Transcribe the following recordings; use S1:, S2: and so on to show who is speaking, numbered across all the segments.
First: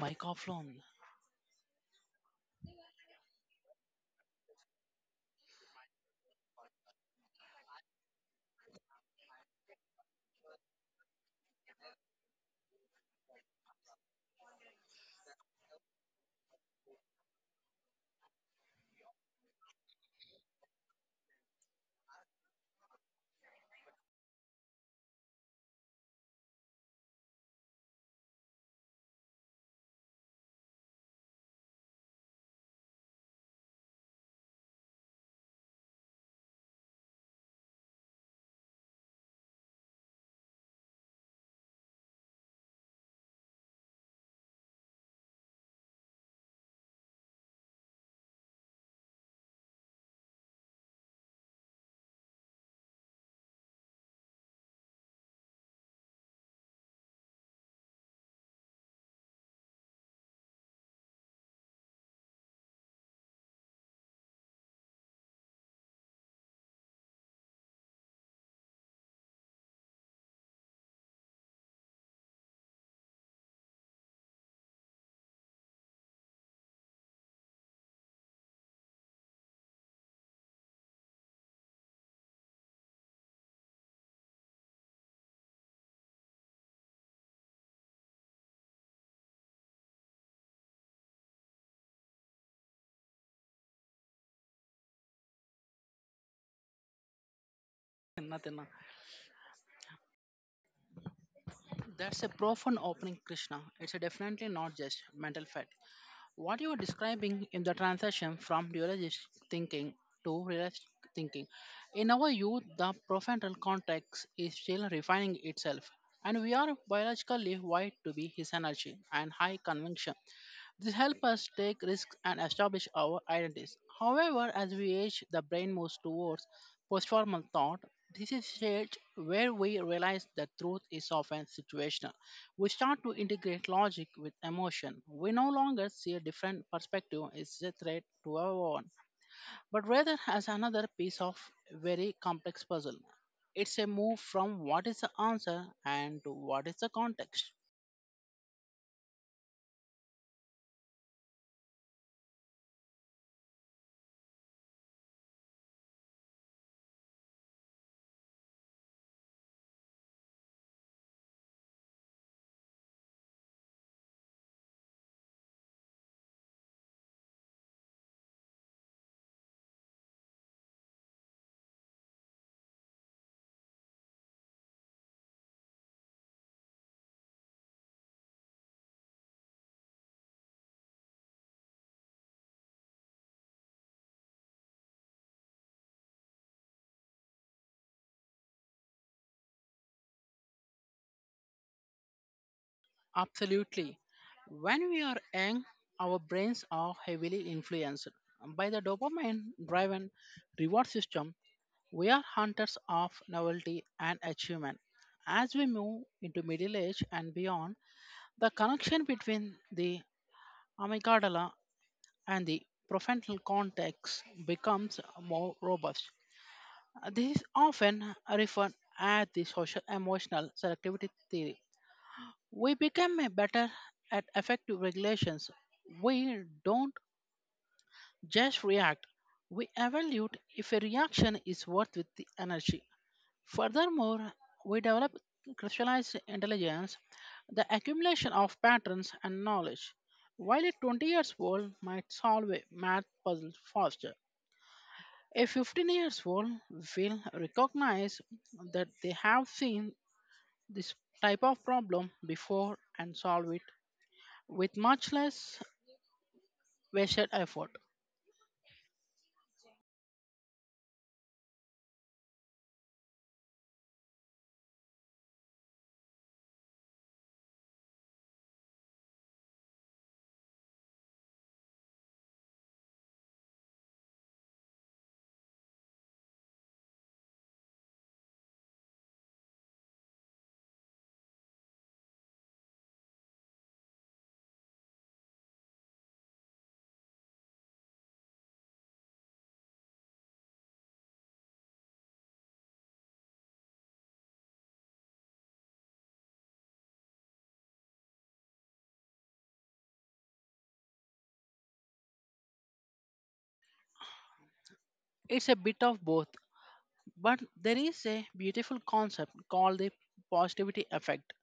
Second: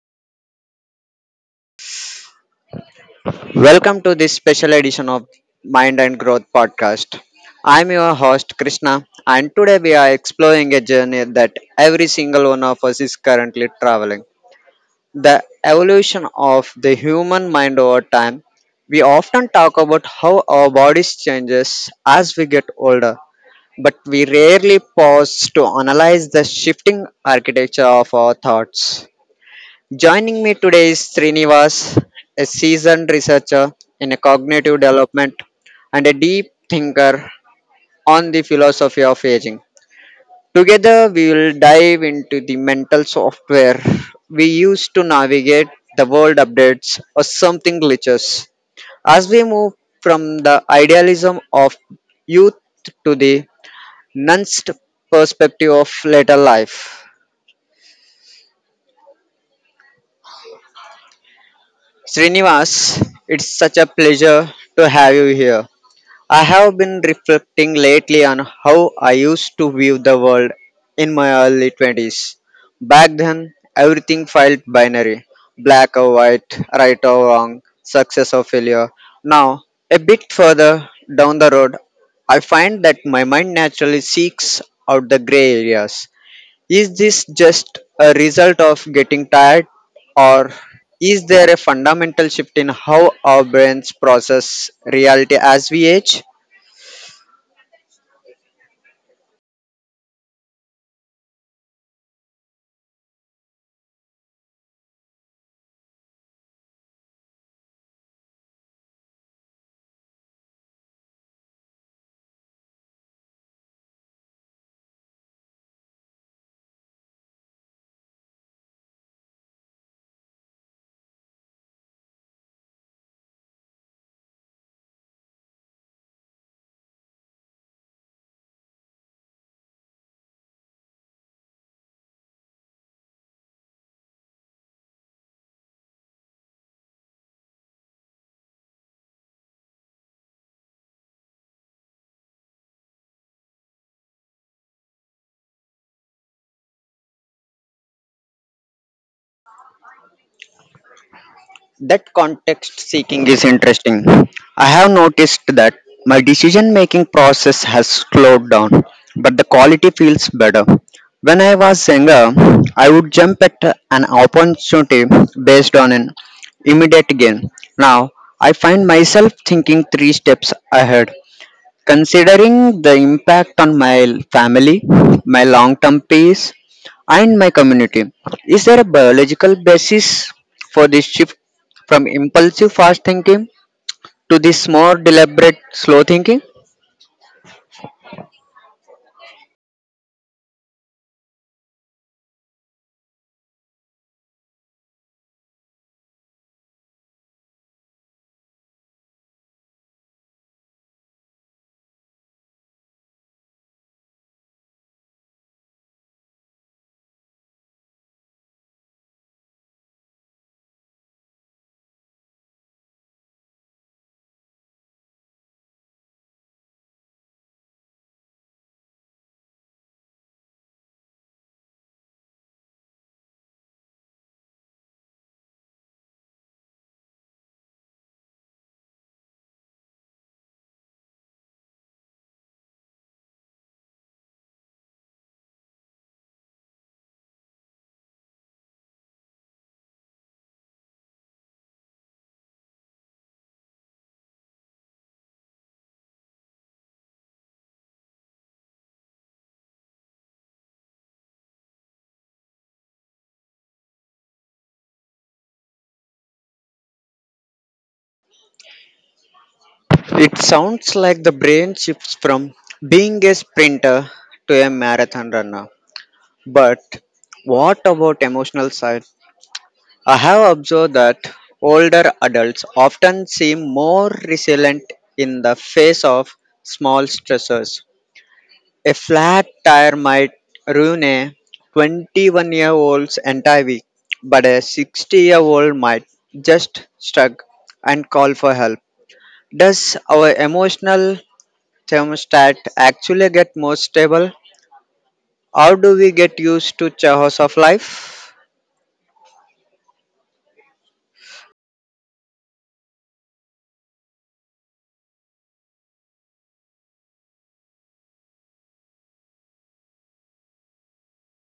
S1: Microphone.
S2: Welcome to this special edition of Mind and Growth podcast. I'm your host Krishna, and today we are exploring a journey that every single one of us is currently traveling. The evolution of the human mind over time. We often talk about how our bodies changes as we get older, but we rarely pause to analyze the shifting architecture of our thoughts. Joining me today is Srinivas, a seasoned researcher in cognitive development and a deep thinker on the philosophy of aging. Together, we will dive into the mental software we use to navigate the world updates or something glitches. As we move from the idealism of youth to the nuanced perspective of later life. Srinivas, it's such a pleasure to have you here. I have been reflecting lately on how I used to view the world in my early 20s. Back then, everything felt binary, black or white, right or wrong, success or failure. Now, a bit further down the road, I find that my mind naturally seeks out the gray areas. Is this just a result of getting tired, or is there a fundamental shift in how our brains process reality as we age?
S1: Nothing. That's a profound opening, Krishna. It's a definitely not just mental fact. What you are describing in the transition from dualist thinking to realist thinking. In our youth, the prefrontal cortex is still refining itself, and we are biologically wired to be his energy and high conviction. This helps us take risks and establish our identities. However, as we age, the brain moves towards post-formal thought. This is stage where we realize that truth is often situational. We start to integrate logic with emotion. We no longer see a different perspective as a threat to our own, but rather as another piece of very complex puzzle. It's a move from what is the answer and to what is the context.
S2: That context seeking is interesting. I have noticed that my decision making process has slowed down, but the quality feels better. When I was younger, I would jump at an opportunity based on an immediate gain. Now, I find myself thinking three steps ahead, considering the impact on my family, my long term peace, and my community. Is there a biological basis for this shift from impulsive fast thinking to this more deliberate slow thinking?
S1: Absolutely. When we are young, our brains are heavily influenced by the dopamine driven reward system. We are hunters of novelty and achievement. As we move into middle age and beyond, the connection between the amygdala and the prefrontal cortex becomes more robust. This is often referred as the social emotional selectivity theory we become a better at effective regulations. We don't just react, we evaluate if a reaction is worth with the energy. Furthermore, we develop crystallized intelligence, the accumulation of patterns and knowledge. While a 20 years old might solve a math puzzle faster, a 15 years old will recognize that they have seen this type of problem before and solve it with much less wasted effort.
S2: It sounds like the brain shifts from being a sprinter to a marathon runner. But what about emotional side? I have observed that older adults often seem more resilient in the face of small stressors. A flat tire might ruin a 21-year old's entire week, but a 60-year-old might just shrug and call for help. Does our emotional thermostat actually get more stable, or do we get used to chaos of life?
S1: It's a bit of both, but there is a beautiful concept called the positivity effect.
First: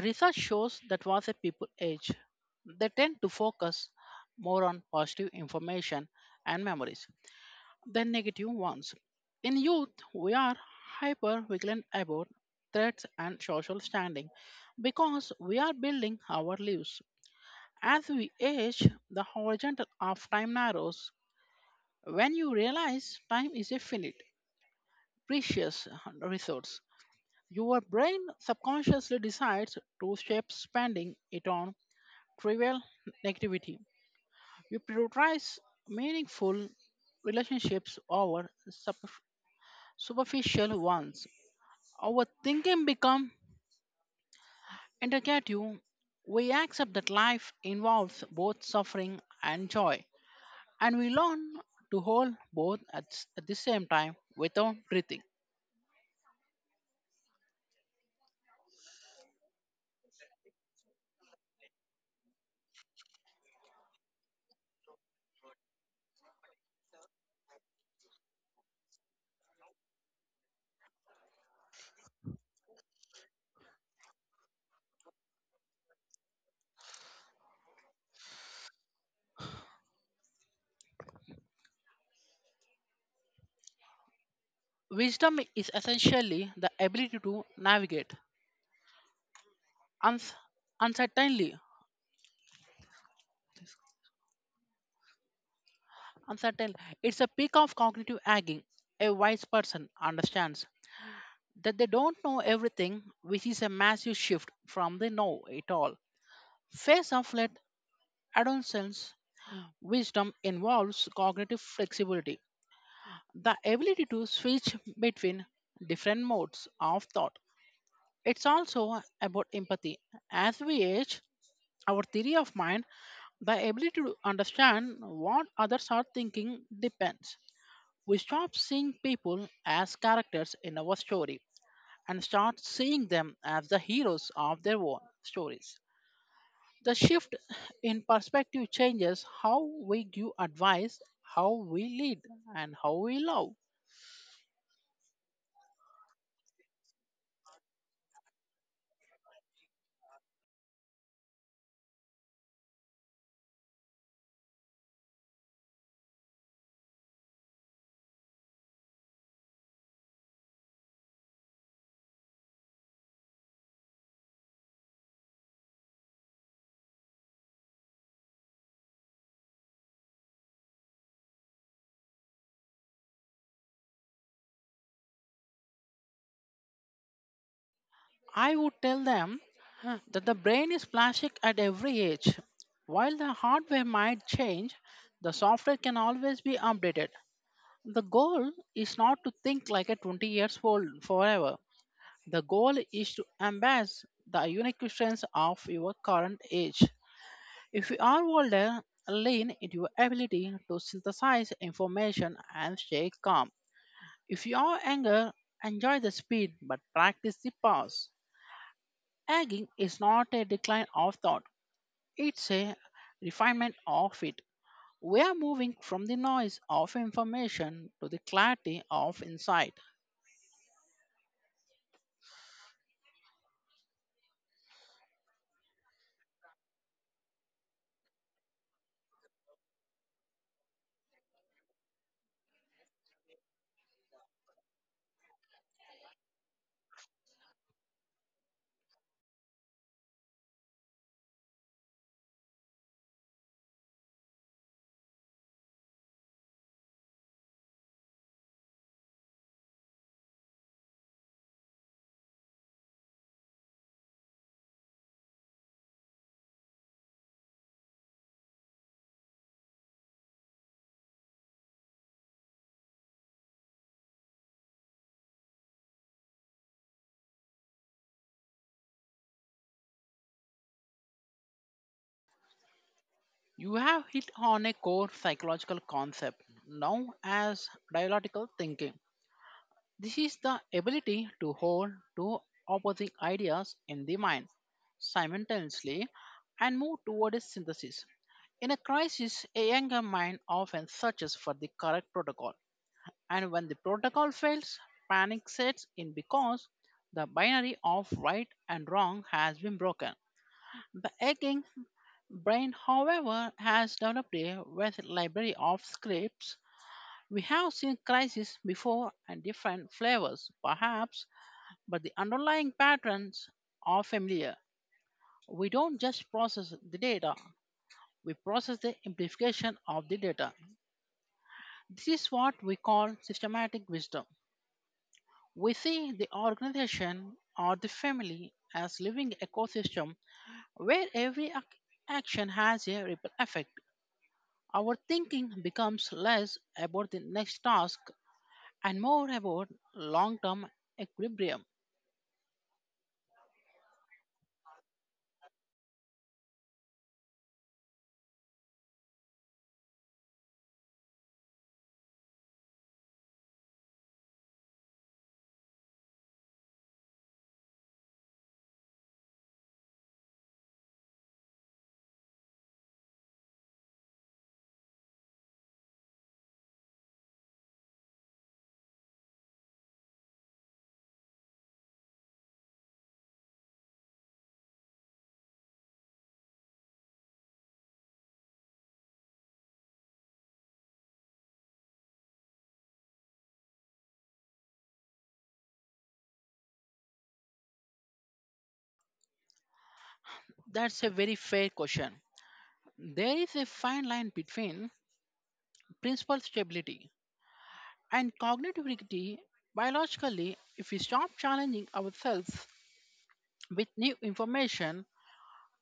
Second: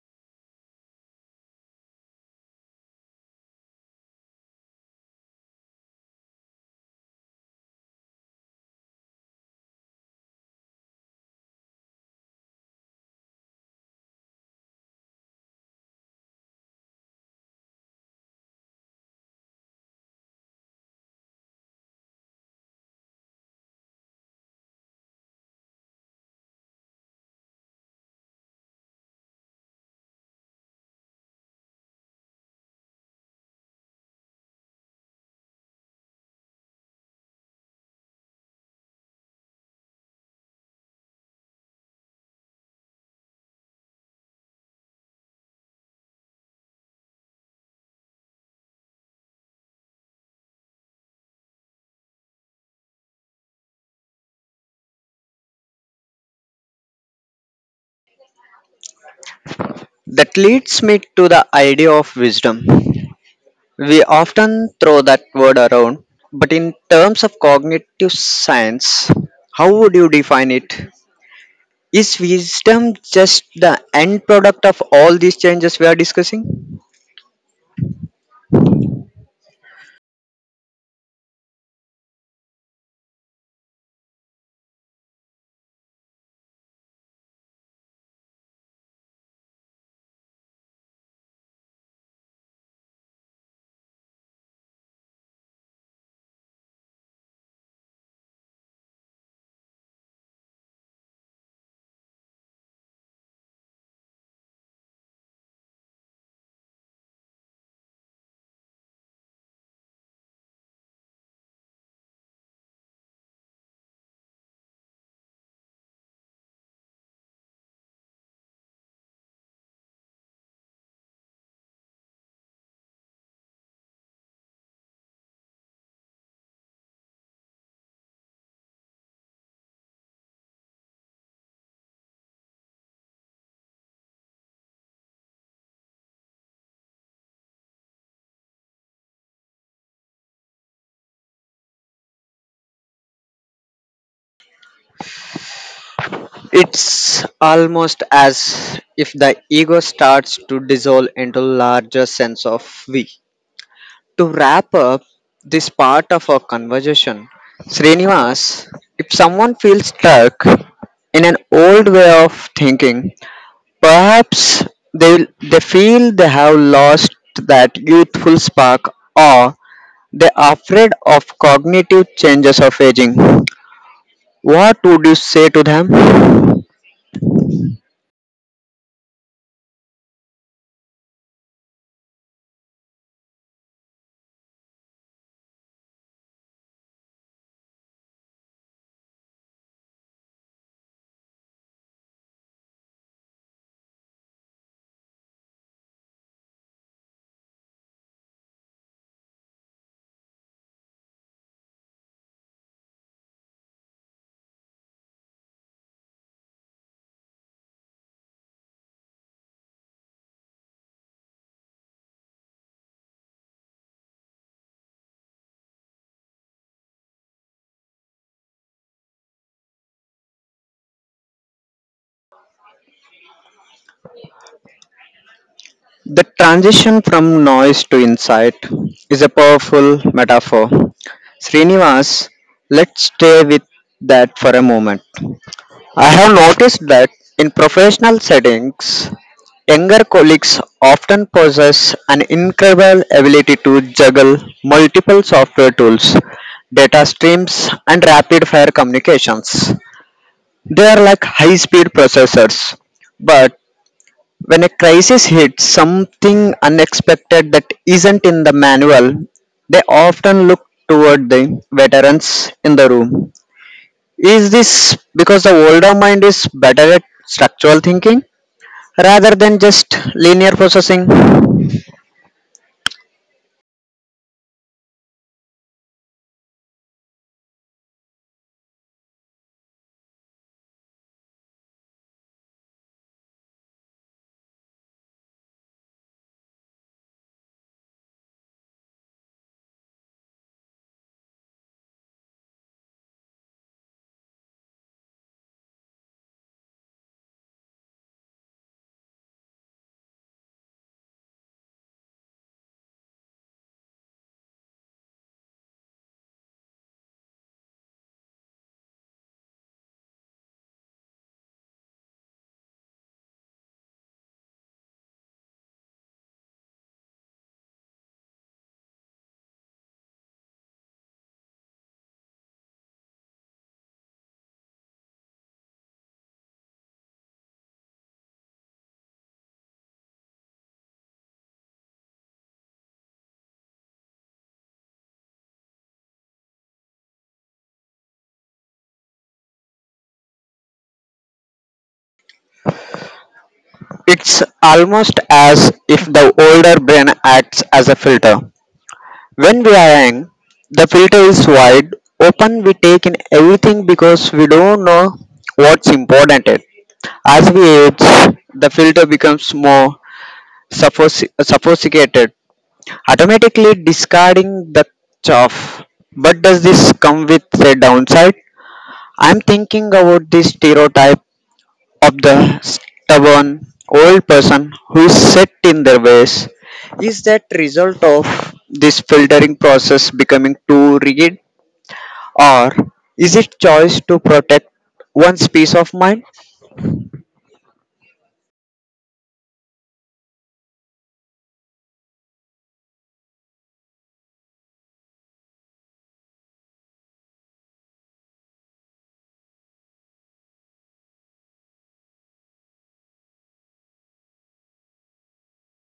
S1: Research shows that once a people age, they tend to focus more on positive information and memories than negative ones. In youth, we are hyper vigilant about threats and social standing because we are building our lives. As we age, the horizontal of time narrows. When you realize time is a finite, precious resource, your brain subconsciously decides to shape spending it on trivial activity. You prioritize meaningful relationships over superficial ones. Our thinking becomes integrative. We accept that life involves both suffering and joy, and we learn to hold both at the same time without breathing.
S2: That leads me to the idea of wisdom. We often throw that word around, but in terms of cognitive science, how would you define it? Is wisdom just the end product of all these changes we are discussing?
S1: Wisdom is essentially the ability to navigate uns- uncertainly. Uncertain. It's a peak of cognitive aging. A wise person understands that they don't know everything, which is a massive shift from they know it all. Phase of late adolescence wisdom involves cognitive flexibility, the ability to switch between different modes of thought. It's also about empathy. As we age, our theory of mind. The ability to understand what others are thinking depends. We stop seeing people as characters in our story and start seeing them as the heroes of their own stories. The shift in perspective changes how we give advice, how we lead, and how we love.
S2: It's almost as if the ego starts to dissolve into larger sense of we. To wrap up this part of our conversation, Srinivas, if someone feels stuck in an old way of thinking, perhaps they feel they have lost that youthful spark, or they are afraid of cognitive changes of aging. What would you say to them?
S1: I would tell them that the brain is plastic at every age. While the hardware might change, the software can always be updated. The goal is not to think like a 20 years old forever. The goal is to embrace the unique strengths of your current age. If you are older, lean into your ability to synthesize information and stay calm. If you are younger, enjoy the speed but practice the pause. Aging is not a decline of thought, it's a refinement of it. We are moving from the noise of information to the clarity of insight.
S2: The transition from noise to insight is a powerful metaphor. Srinivas, let's stay with that for a moment. I have noticed that in professional settings, younger colleagues often possess an incredible ability to juggle multiple software tools, data streams, and rapid-fire communications. They are like high-speed processors. But when a crisis hits, something unexpected that isn't in the manual, they often look toward the veterans in the room. Is this because the older mind is better at structural thinking rather than just linear processing?
S1: You have hit on a core psychological concept known as dialectical thinking. This is the ability to hold two opposing ideas in the mind simultaneously and move toward a synthesis. In a crisis, a younger mind often searches for the correct protocol, and when the protocol fails, panic sets in because the binary of right and wrong has been broken. The aching brain, however, has developed a vast library of scripts. We have seen crises before and different flavors, perhaps, but the underlying patterns are familiar. We don't just process the data, we process the amplification of the data. This is what we call systematic wisdom. We see the organization or the family as living ecosystem where action has a ripple effect. Our thinking becomes less about the next task and more about long term equilibrium.
S2: It's almost as if the older brain acts as a filter. When we are young, the filter is wide open, we take in everything because we don't know what's important yet. As we age, the filter becomes more sophisticated, automatically discarding the chaff. But does this come with a downside? I'm thinking about the stereotype of the stubborn old person who is set in their ways. Is that result of this filtering process becoming too rigid, or is it choice to protect one's peace of mind?
S1: That's a very fair question. There is a fine line between principal stability and cognitive rigidity. Biologically, if we stop challenging ourselves with new information,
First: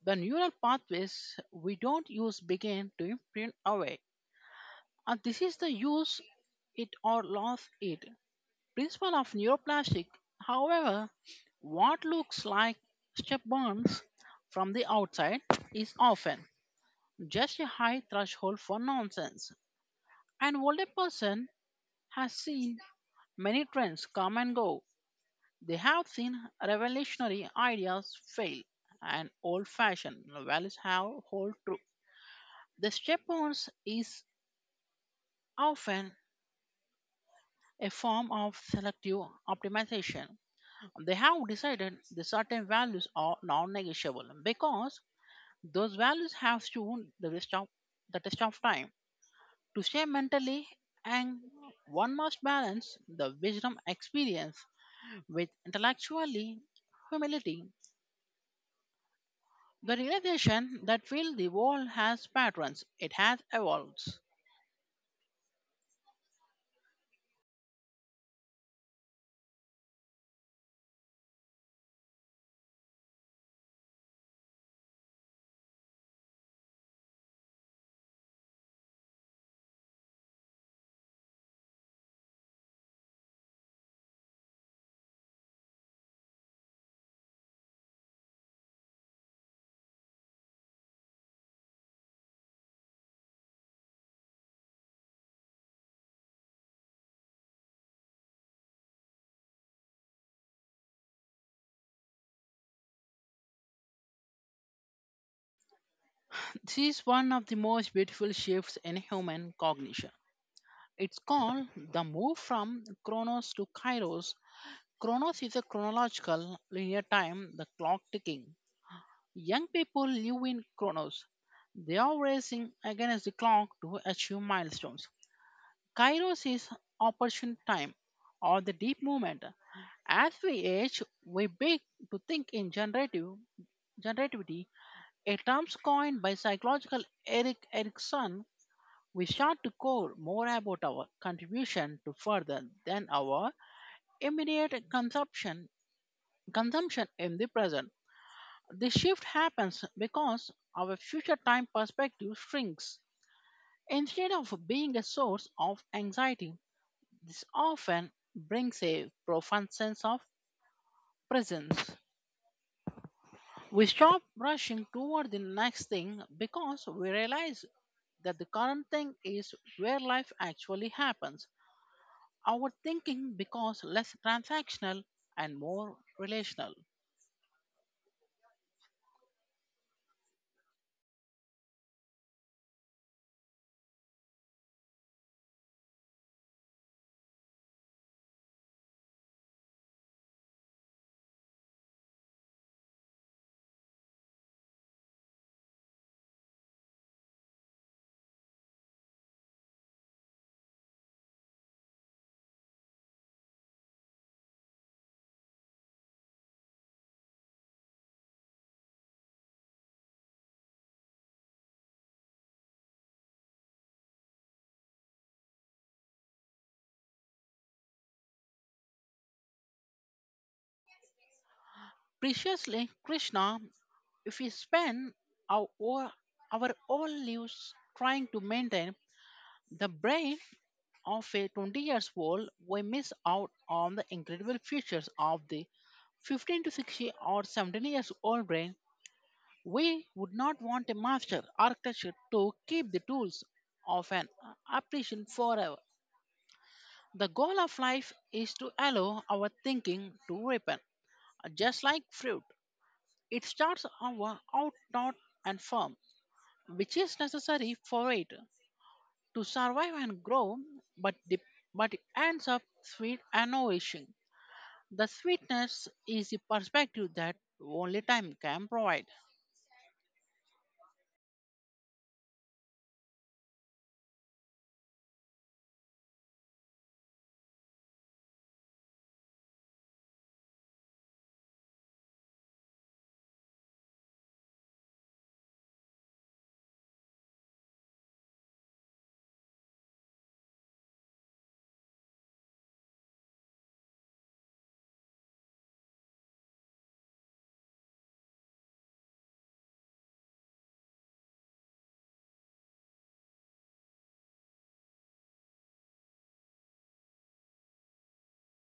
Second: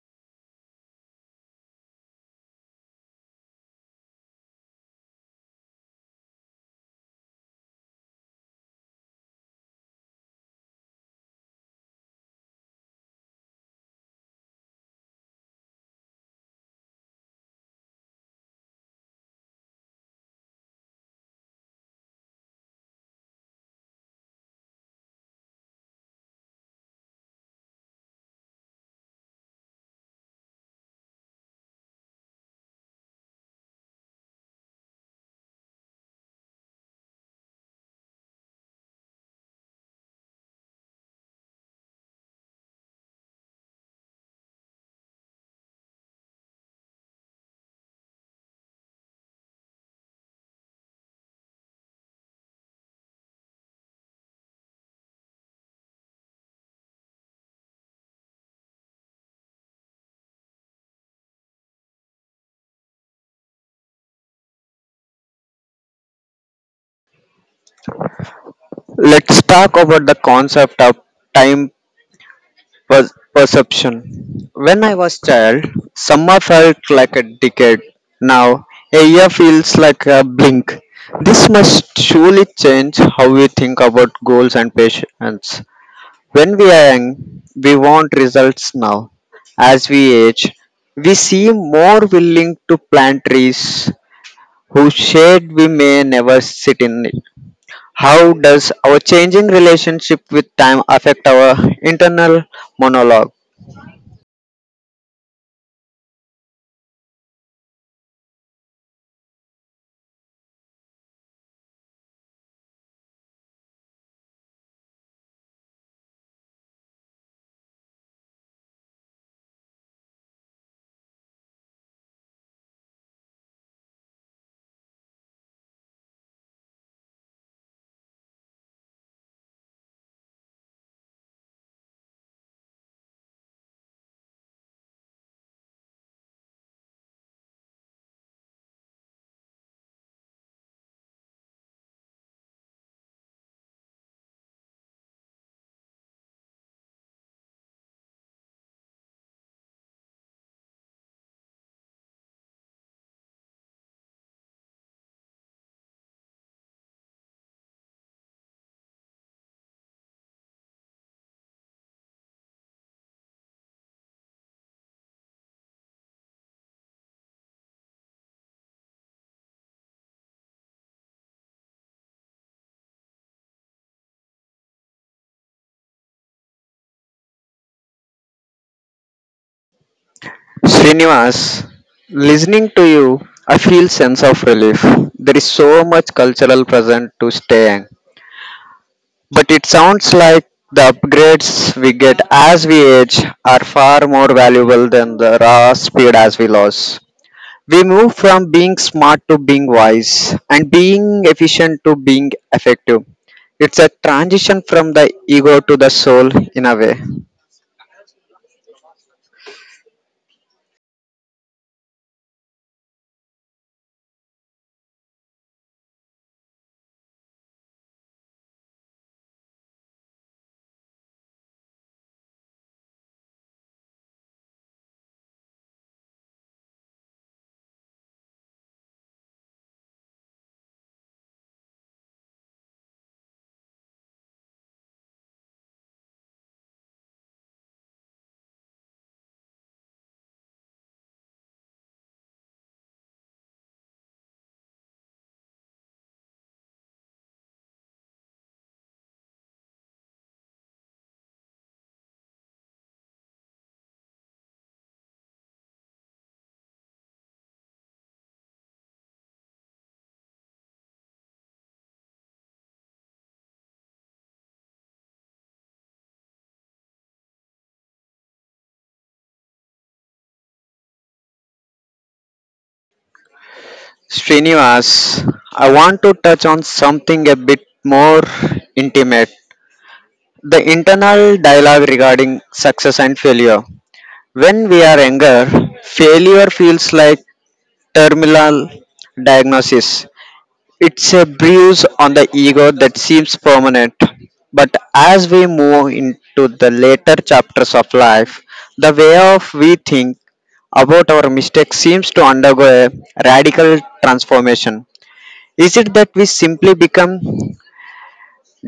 S1: the neural pathways we don't use begin to print away. And this is the use it or lose it principle of neuroplastic. However, what looks like step bonds from the outside is often just a high threshold for nonsense. An older person has seen many trends come and go. They have seen revolutionary ideas fail and old fashioned values have hold true. The step bonds is often a form of selective optimization. They have decided the certain values are non-negotiable because those values have stood the test of time. To stay mentally and one must balance the wisdom experience with intellectually humility. The realization that while the world has patterns, it has evolved.
S2: Let's talk about the concept of time perception. When I was child, summer felt like a decade. Now a year feels like a blink. This must surely change how we think about goals and patience. When we are young, we want results now. As we age, we seem more willing to plant trees whose shade we may never sit in. It. How does our changing relationship with time affect our internal monologue?
S1: This is one of the most beautiful shifts in human cognition. It's called the move from chronos to kairos. Chronos is a chronological linear time, the clock ticking. Young people live in Chronos. They are racing against the clock to achieve milestones. Kairos is opportune time or the deep movement. As we age, we begin to think in generative generativity, a term coined by psychological Eric Erikson. We start to care more about our contribution to further than our immediate consumption in the present. This shift happens because our future time perspective shrinks. Instead of being a source of anxiety, this often brings a profound sense of presence. We stop rushing toward the next thing because we realize that the current thing is where life actually happens. Our thinking becomes less transactional and more relational.
S2: Srinivas, listening to you, I feel sense of relief. There is so much cultural present to stay. But it sounds like the upgrades we get as we age are far more valuable than the raw speed as we lose. We move from being smart to being wise and being efficient to being effective. It's a transition from the ego to the soul in a way.
S1: Preciously, Krishna. If we spend our, all- our all lives trying to maintain the brain of a 20 years old, we miss out on the incredible features of the 15 to 60 or 17 years old brain. We would not want a master architect to keep the tools of an apparition forever. The goal of life is to allow our thinking to ripen, just like fruit. It starts our out, not and firm, which is necessary for it to survive and grow, but the, but it ends up sweet and nourishing. The sweetness is a perspective that only time can provide.
S2: Srinivas, I want to touch on something a bit more intimate, the internal dialogue regarding success and failure. When we are younger, failure feels like terminal diagnosis. It's a bruise on the ego that seems permanent. But as we move into the later chapters of life, the way of we think about our mistakes seems to undergo a radical transformation. Is it that we simply become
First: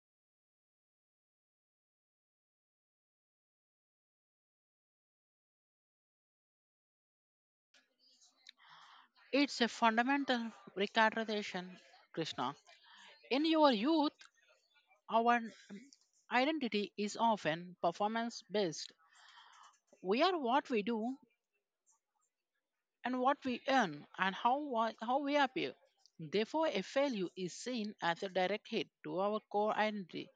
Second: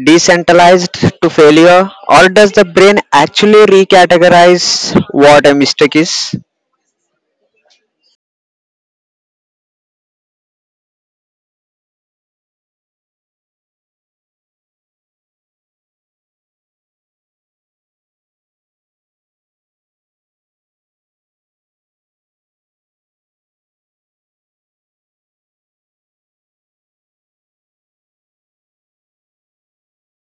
S2: decentralized to failure, or does the brain actually recategorize what a mistake is?
S1: It's a fundamental recarnation, Krishna. In your youth, our identity is often performance based. We are what we do and what we earn and how we appear. Therefore, a failure is seen as a direct hit to our core identity.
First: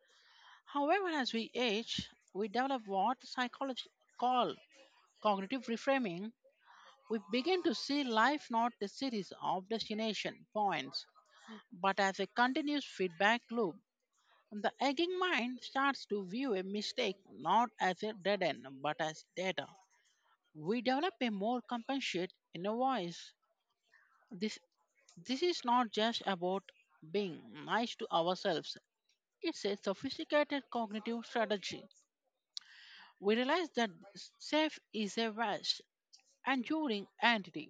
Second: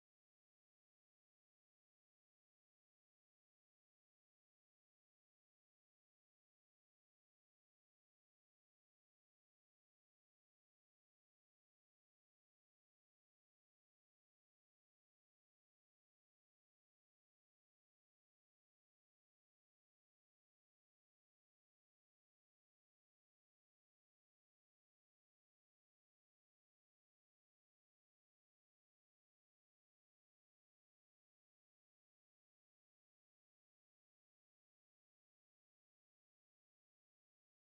S1: However, as we age, we develop what psychologists call cognitive reframing. We begin to see life not a series of destination points, but as a continuous feedback loop. The aging mind starts to view a mistake not as a dead end, but as data. We develop a more compassionate inner voice. This, this is not just about being nice to ourselves, it's a sophisticated cognitive strategy. We realize that self is a vast, enduring entity,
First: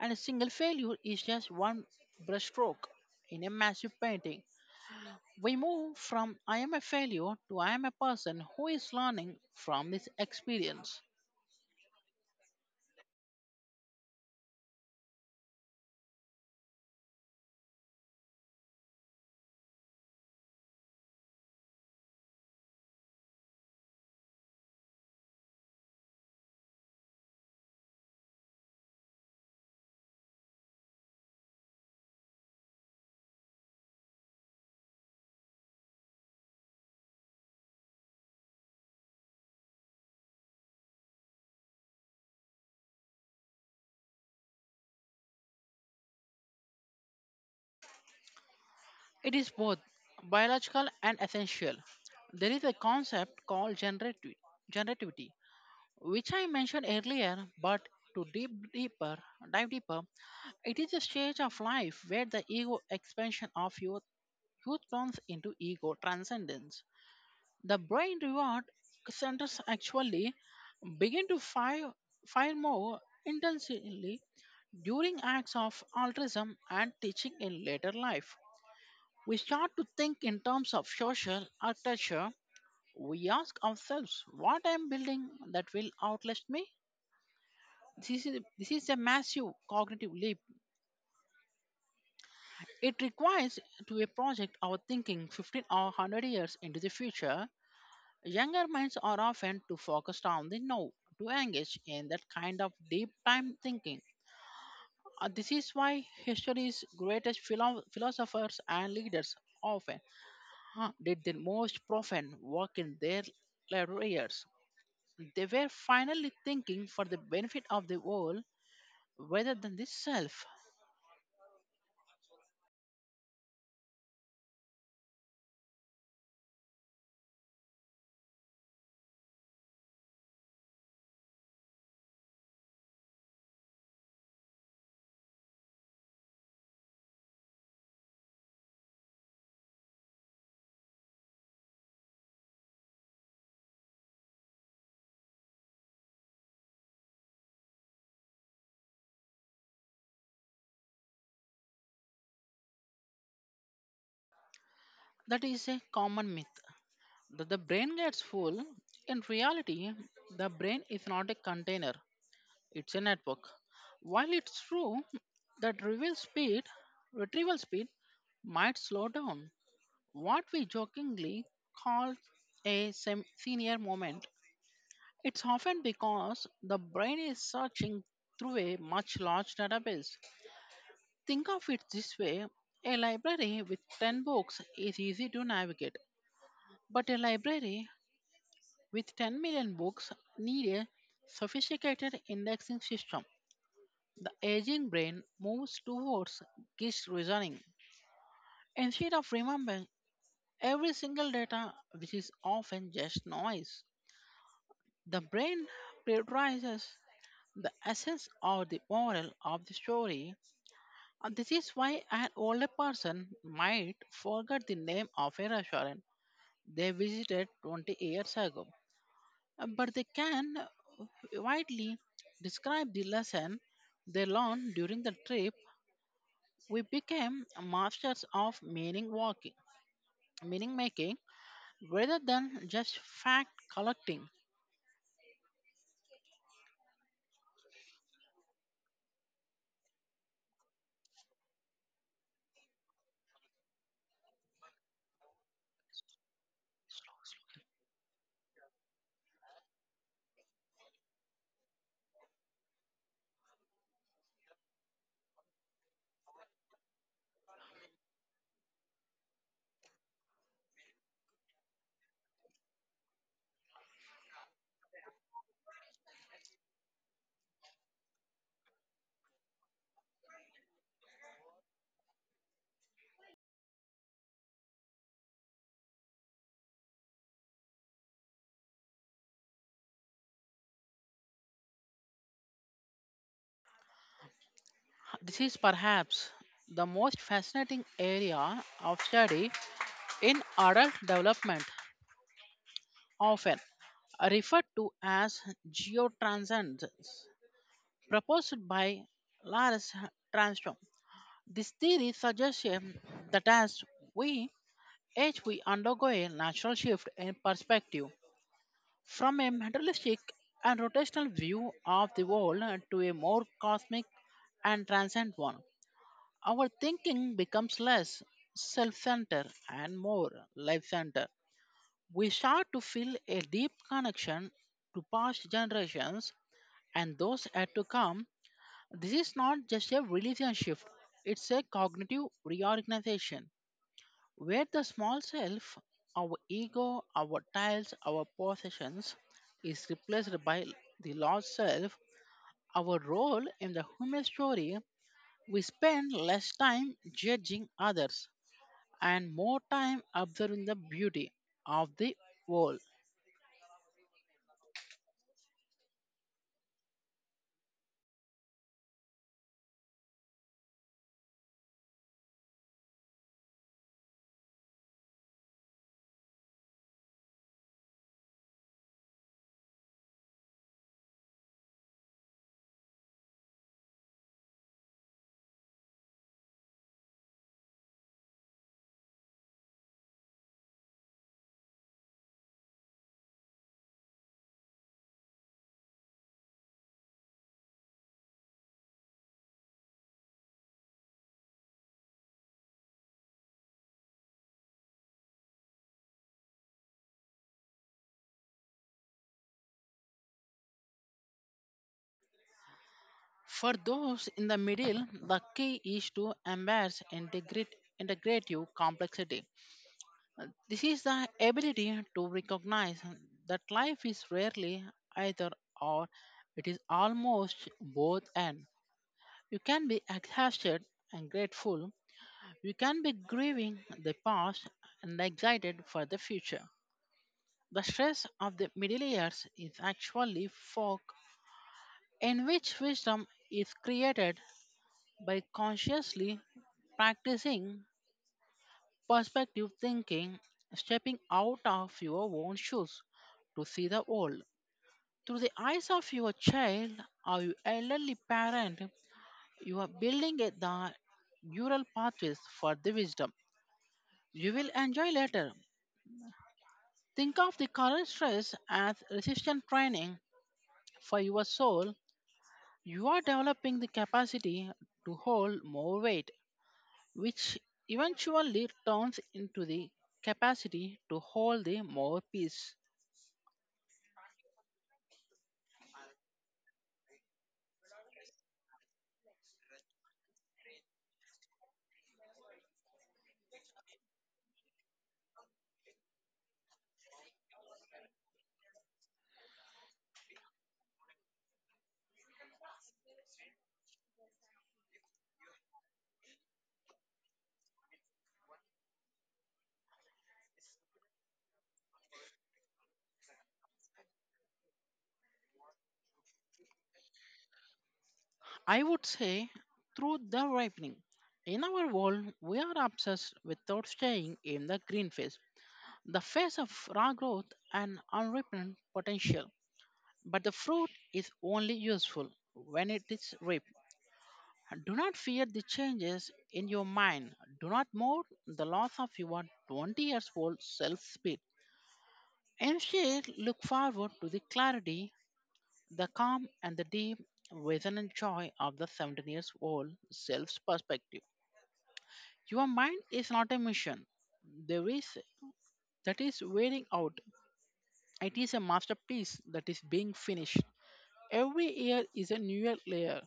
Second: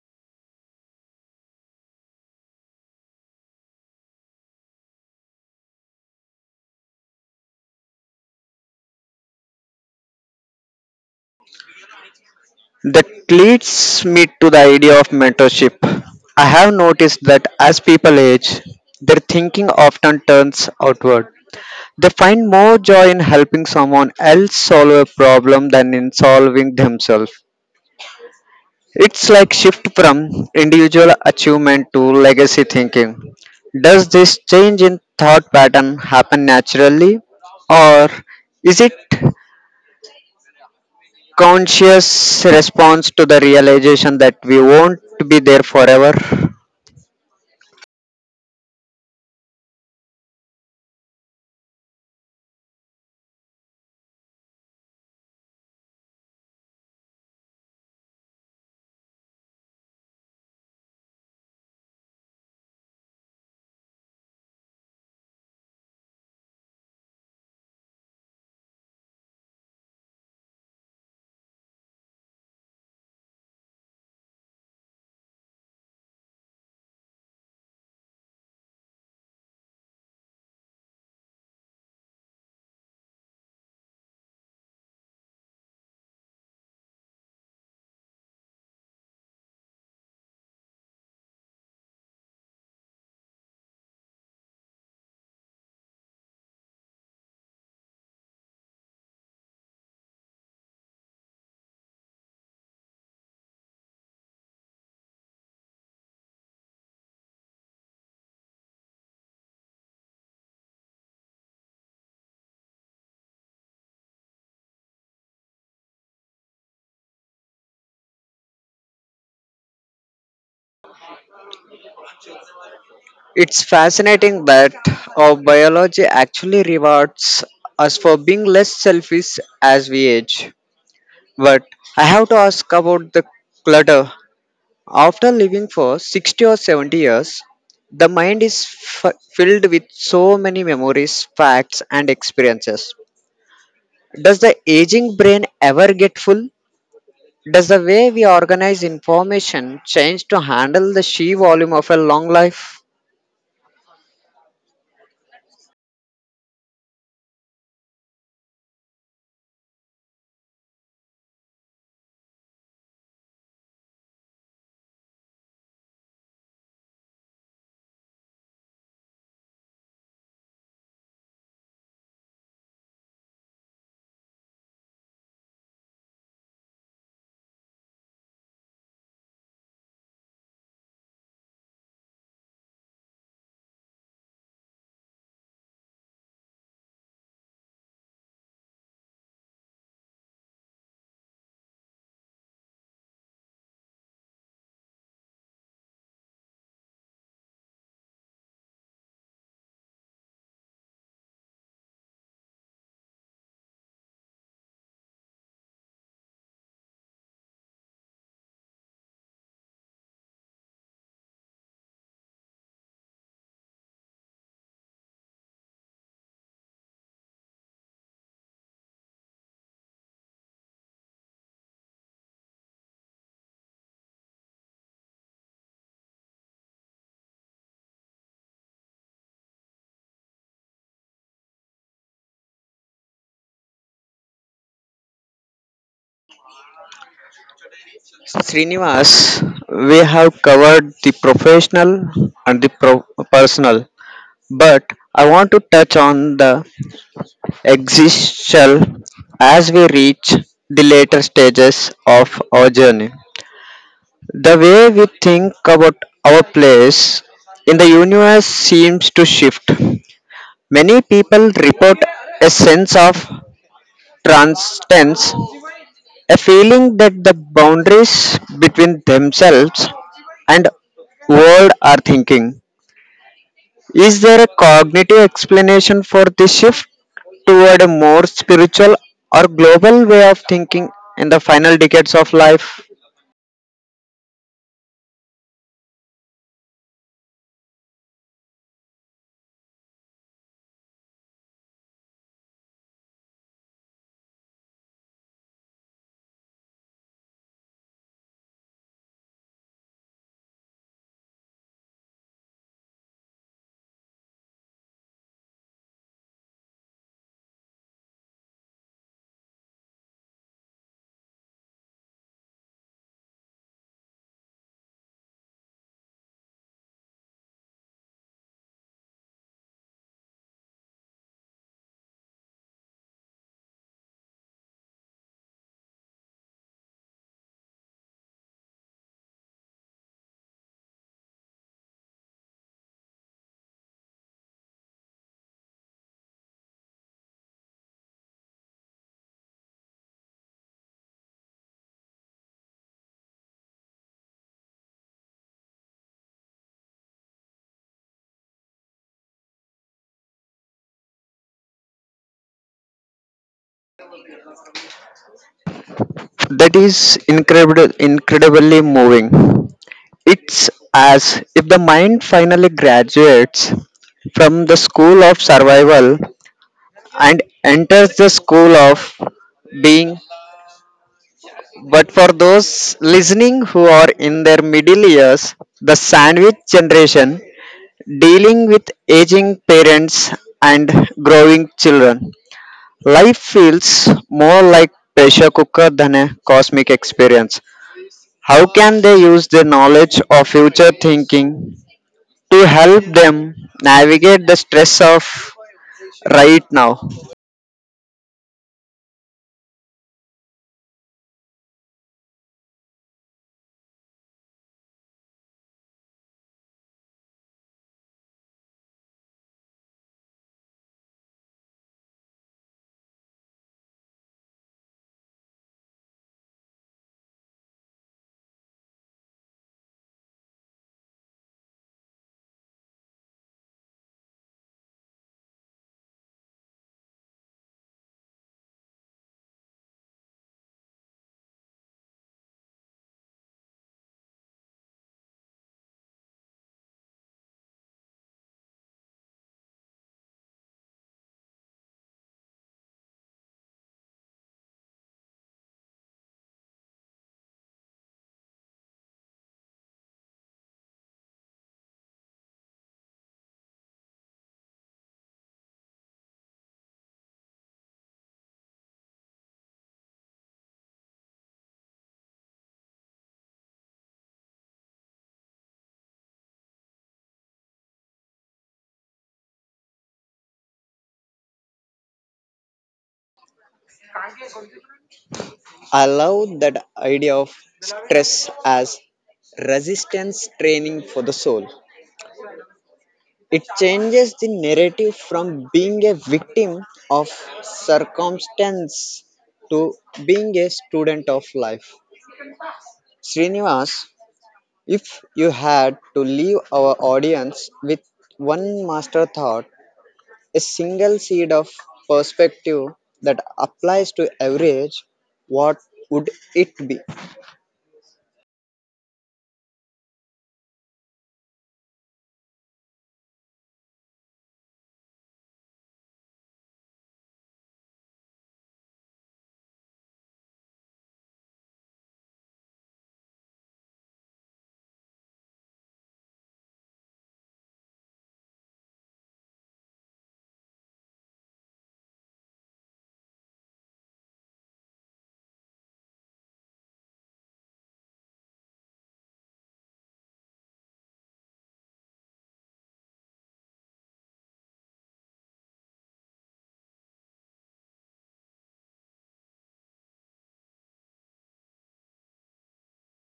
S1: and a single failure is just one brushstroke in a massive painting. We move from I am a failure to I am a person who is learning from this experience.
S2: That leads me to the idea of mentorship. I have noticed that as people age, their thinking often turns outward. They find more joy in helping someone else solve a problem than in solving themselves. It's like shift from individual achievement to legacy thinking. Does this change in thought pattern happen naturally, or is it conscious response to the realization that we won't be there forever?
S1: It is both biological and essential. There is a concept called generativity, which I mentioned earlier, but to deep deeper dive deeper, it is a stage of life where the ego expansion of youth turns into ego transcendence. The brain reward centers actually begin to fire more intensely during acts of altruism and teaching in later life. We start to think in terms of social architecture. We ask ourselves, what I am building that will outlast me? This is a massive cognitive leap. It requires to a project our thinking 15 or 100 years into the future. Younger minds are often too focused on the now to engage in that kind of deep time thinking. This is why history's greatest philosophers and leaders often did their most profound work in their later years. They were finally thinking for the benefit of the world rather than the self.
S2: It's fascinating that our biology actually rewards us for being less selfish as we age. But I have to ask about the clutter. After living for 60 or 70 years, the mind is filled with so many memories, facts, and experiences. Does the aging brain ever get full? Does the way we organize information change to handle the sheer volume of a long life?
S1: That is a common myth. That the brain gets full. In reality, the brain is not a container, it's a network. While it's true that retrieval speed might slow down, what we jokingly call a senior moment, it's often because the brain is searching through a much large database. Think of it this way a library with 10 books is easy to navigate, but a library with 10 million books, need a sophisticated indexing system. The aging brain moves towards this reasoning. Instead of remembering every single data, which is often just noise, the brain prioritizes the essence or the moral of the story. And this is why an older person might forget the name of a restaurant they visited 20 years ago, but they can widely describe the lesson they learned during the trip. We became masters of meaning walking, meaning making, rather than just fact collecting.
S2: Srinivas, we have covered the professional and the personal, but I want to touch on the existential. As we reach the later stages of our journey, the way we think about our place in the universe seems to shift. Many people report a sense of transcendence, a feeling that the boundaries between themselves and world are thinking. Is there a cognitive explanation for this shift toward a more spiritual or global way of thinking in the final decades of life?
S1: This is perhaps the most fascinating area of study in adult development, often referred to as geotranscendence, proposed by Lars Transtrom. This theory suggests that as we age, we undergo a natural shift in perspective from a materialistic and rotational view of the world to a more cosmic and transcendent one. Our thinking becomes less self centered and more life centered. We start to feel a deep connection to past generations and those yet to come. This is not just a religion shift, it's a cognitive reorganization where the small self, our ego, our tiles, our possessions, is replaced by the large self, our role in the human story. We spend less time judging others and more time observing the beauty of the whole.
S2: That is incredibly moving. It's as if the mind finally graduates from the school of survival and enters the school of being. But for those listening who are in their middle years, the sandwich generation, dealing with aging parents and growing children, life feels more like pressure cooker than a cosmic experience. How can they use their knowledge of future thinking to help them navigate the stress of right now?
S1: For those in the middle, the key is to embrace integrative complexity. This is the ability to recognize that life is rarely either or, it is almost both and. You can be exhausted and grateful, you can be grieving the past and excited for the future. The stress of the middle years is actually fog in which wisdom is created by consciously practicing perspective thinking, stepping out of your own shoes to see the world. Through the eyes of your child or your elderly parent, you are building the neural pathways for the wisdom you will enjoy later. Think of the current stress as resistance training for your soul. You are developing the capacity to hold more weight, which eventually turns into the capacity to hold the more peace.
S2: I love that idea of stress as resistance training for the soul. It changes the narrative from being a victim of circumstance to being a student of life. Srinivas, if you had to leave our audience with one master thought, a single seed of perspective that applies to every age, what would it be?
S1: I would say through the ripening. In our world, we are obsessed without staying in the green phase, the phase of raw growth and unripened potential. But the fruit is only useful when it is ripe. Do not fear the changes in your mind. Do not mourn the loss of your 20 years old self speed. Instead, look forward to the clarity, the calm, and the deep resonant joy of the 17 years old self's perspective. Your mind is not a mission. There is that is wearing out. It is a masterpiece that is being finished. Every year is a newer layer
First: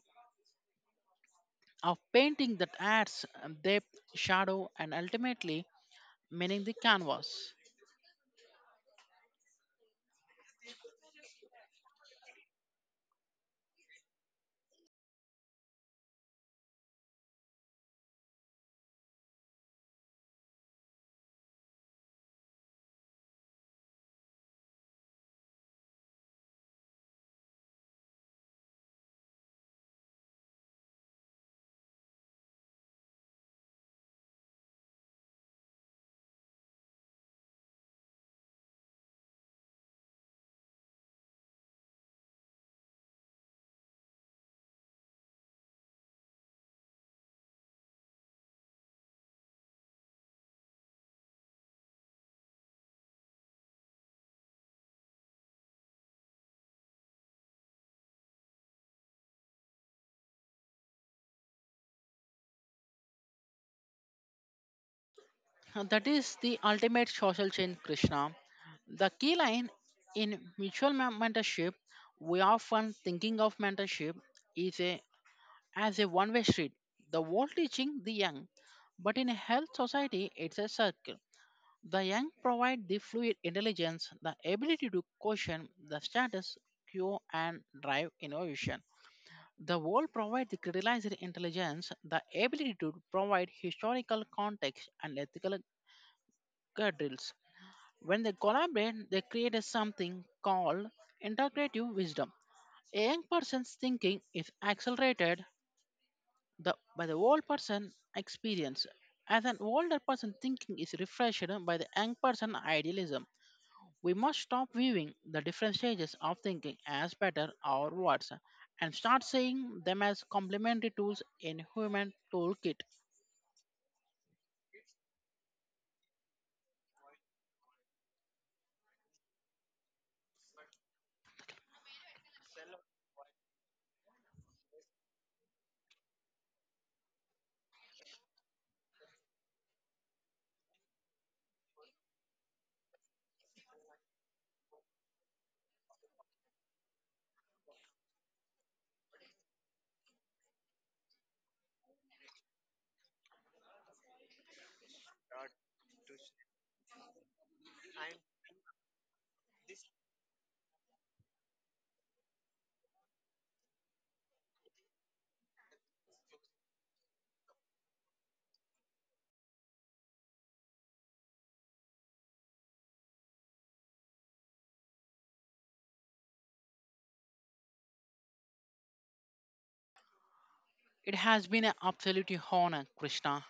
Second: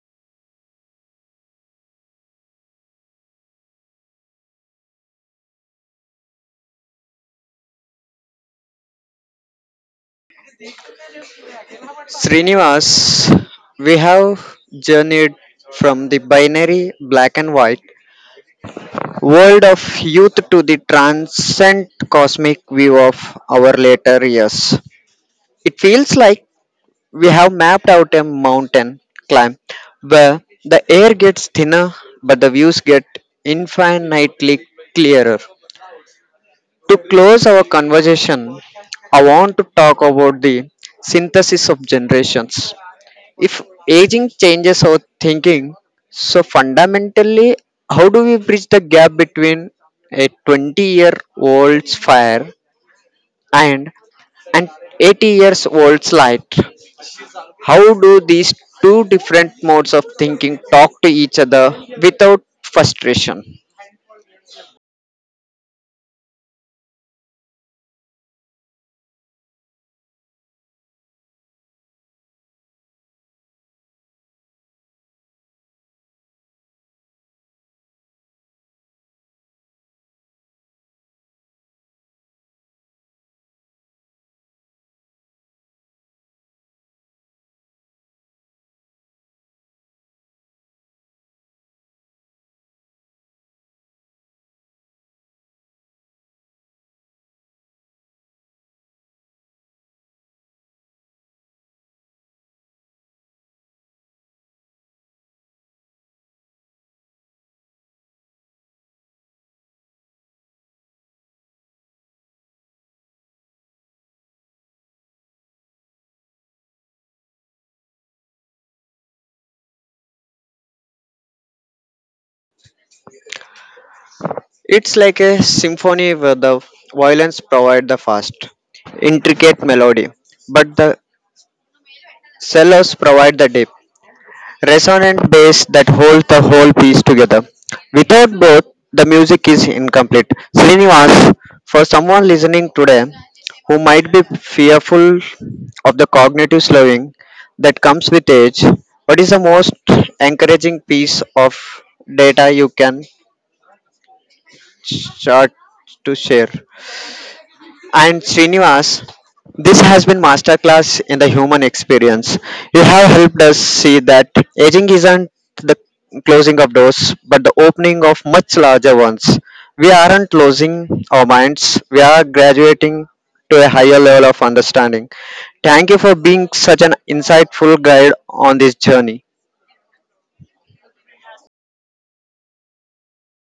S1: of painting that adds depth, shadow, and ultimately meaning the canvas.
S2: Srinivas, we have journeyed from the binary black and white world of youth to the transcendent cosmic view of our later years. It feels like we have mapped out a mountain climb where the air gets thinner but the views get infinitely clearer. To close our conversation, I want to talk about the synthesis of generations. If aging changes our thinking so fundamentally, how do we bridge the gap between a 20-year old's fire and an 80 years old's light? How do these two different modes of thinking talk to each other without frustration?
S1: And that is the ultimate social change, Krishna. The key line in mutual mentorship, we often thinking of mentorship is a as a one way street, the old teaching the young. But in a health society, it's a circle. The young provide the fluid intelligence, the ability to question the status quo and drive innovation. The old provide the crystallized intelligence, the ability to provide historical context and ethical guardrails. When they collaborate, they create a something called integrative wisdom. A young person's thinking is accelerated the by the old person experience, as an older person thinking is refreshed by the young person idealism. We must stop viewing the different stages of thinking as better or worse and start seeing them as complementary tools in human toolkit.
S2: It's like a symphony where the violins provide the fast intricate melody, but the cellos provide the depth resonant bass that holds the whole piece together. Without both, the music is incomplete. Srinivas, for someone listening today who might be fearful of the cognitive slowing that comes with age, what is the most encouraging piece of data you can start to share? And Srinivas, this has been masterclass in the human experience. You have helped us see that aging isn't the closing of doors, but the opening of much larger ones. We aren't closing our minds, we are graduating to a higher level of understanding. Thank you for being such an insightful guide on this journey.
S1: It has been an absolute honor, Krishna.